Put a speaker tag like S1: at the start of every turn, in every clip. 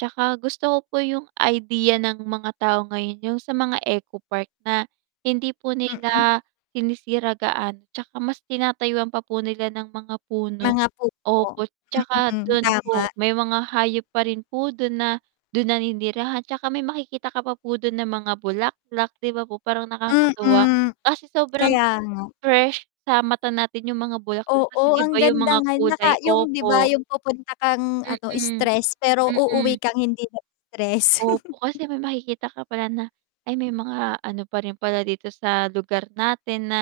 S1: Tsaka gusto ko po yung idea ng mga tao ngayon, yung sa mga ecopark na hindi po
S2: Mm.
S1: nila sinisira gaano, tsaka mas tinatayuan pa po nila ng mga puno.
S2: Mga puno.
S1: Opo. Tsaka
S2: Mm,
S1: dun
S2: tama.
S1: po may mga hayop pa rin po dun na dun naninirahan, tsaka may makikita ka pa po dun ng mga bulaklak, 'di ba po, parang nakakatuwa
S2: Mm,
S1: kasi sobrang
S2: kaya nga.
S1: fresh sa mata natin yung mga bulaklak, kasi,
S2: Oo,
S1: di
S2: ang
S1: ba, yung
S2: ganda
S1: mga
S2: nga naka
S1: kulay
S2: yung, 'di ba,
S1: opo.
S2: yung pupunta kang ano,
S1: Mm,
S2: stress pero
S1: mm.
S2: uuwi kang hindi na stress.
S1: Opo, kasi may makikita ka pala na, ay may mga ano pa rin pala dito sa lugar natin, na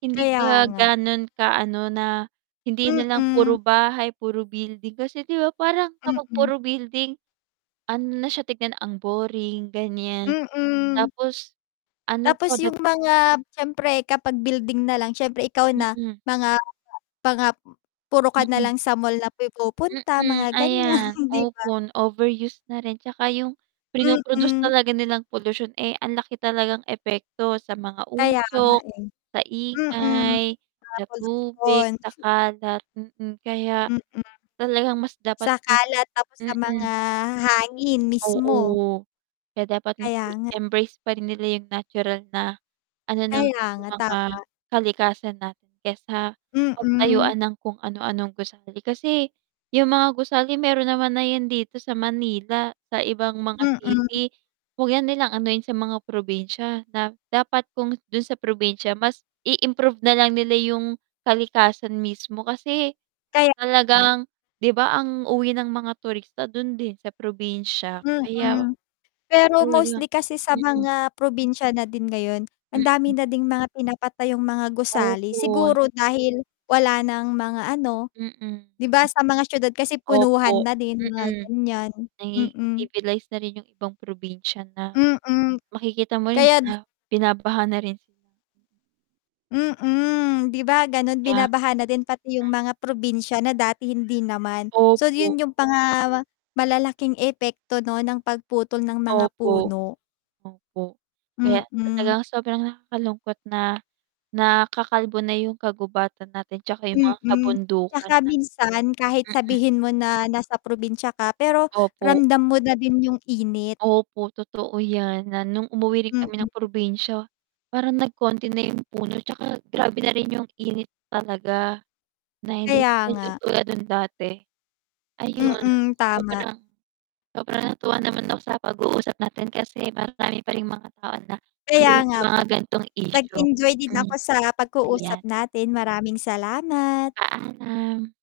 S1: hindi
S2: Kaya
S1: pa
S2: nga.
S1: ganon ka ano na hindi nalang
S2: Mm.
S1: puro bahay, puro building. Kasi, di ba, parang kapag
S2: Mm.
S1: puro building, ano na siya tignan, ang boring gan'yan
S2: Mm.
S1: tapos ano
S2: Tapos
S1: pa dag
S2: yung mga siyempre kapag building nalang siyempre ikaw na
S1: Mm.
S2: mga [unintelligible] puro ka
S1: Mm.
S2: nalang sa mall na pumupunta
S1: Mm,
S2: mga gan'yan,
S1: ayan,
S2: 'di ba?
S1: opo, overuse na rin tsaka yung prino produce
S2: Mm.
S1: talaga nilang polusyon, eh, ang laki talagang epekto sa mga
S2: Kaya nga
S1: usok
S2: eh.
S1: sa
S2: Mm.
S1: ingay, sa
S2: Tapos
S1: tubig,
S2: pon
S1: sa kalat, mm, kaya
S2: Mm.
S1: talagang mas dapat
S2: Sa
S1: po
S2: kalat, tapos sa
S1: mm.
S2: mga hangin mismo.
S1: Oo, kaya dapat mas
S2: Kaya
S1: i
S2: nga.
S1: embrace pa rin nila yung natural na ano, ng
S2: Kaya
S1: yung
S2: nga.
S1: mga
S2: Tama.
S1: kalikasan natin, kaysa
S2: Mm.
S1: pagtayuan ng kung ano-anong gusali. Kasi yung mga gusali meron naman na yan dito sa Manila, sa ibang mga
S2: Mm.
S1: city, 'wag na nilang anuhin sa mga probinsya. Da dapat kung dun sa probinsya, mas i improve nalang nila yung kalikasan mismo kasi
S2: Kaya nga.
S1: talagang, 'di ba, ang uwi ng mga turista dun din sa probinsya. Kaya
S2: Mm. Pero
S1: talagang
S2: mostly kasi sa
S1: mm.
S2: mga probinsya na din ngayon, ang dami
S1: Mm.
S2: na ding mga pinapatayong mga gusali,
S1: Opo
S2: siguro dahil wala ng mga ano,
S1: Mm.
S2: 'di ba, sa mga siyudad kasi punuhan
S1: Opo,
S2: na din mga
S1: mm.
S2: ganyan,
S1: Naging
S2: mm.
S1: civilize na rin yung ibang probinsya na
S2: Mm,
S1: makikita mo rin
S2: kaya
S1: bina binabaha na rin sila.
S2: Mm, 'di ba ganon,
S1: Ya
S2: binabaha na din pati yung mga probinsya na dati hindi naman. So, 'yun
S1: Opo.
S2: yung mga malalaking epekto 'no ng pagputol ng mga
S1: Opo,
S2: puno.
S1: opo. Kaya
S2: Mm.
S1: talagang sobrang nakakalungkot na nakakalbo na yung kagubatan natin tsaka yung mga
S2: Mm,
S1: kabundukan
S2: tsaka
S1: na.
S2: minsan kahit
S1: Mm.
S2: sabihin mo na nasa probinsya ka pero
S1: Opo.
S2: ramdam mo na din yung init.
S1: Opo totoo yan, na nung umuwi rin
S2: Mm.
S1: kami ng probinsya, parang nagkonti na yung puno tsaka grabe na rin yung init talaga, na hindi siya
S2: Kaya
S1: yung
S2: nga.
S1: tulad nun dati. Ayun,
S2: Mm, tama.
S1: sobrang sobrang natuwa naman na sa pag-uusap natin kasi marami pa ring mga tao na
S2: Kaya
S1: aware sa
S2: nga
S1: mga
S2: po,
S1: gantong
S2: nag
S1: isyu.
S2: enjoy din ako
S1: Mm,
S2: sa
S1: ayan.
S2: pag-uusap natin, maraming salamat.
S1: Paalam.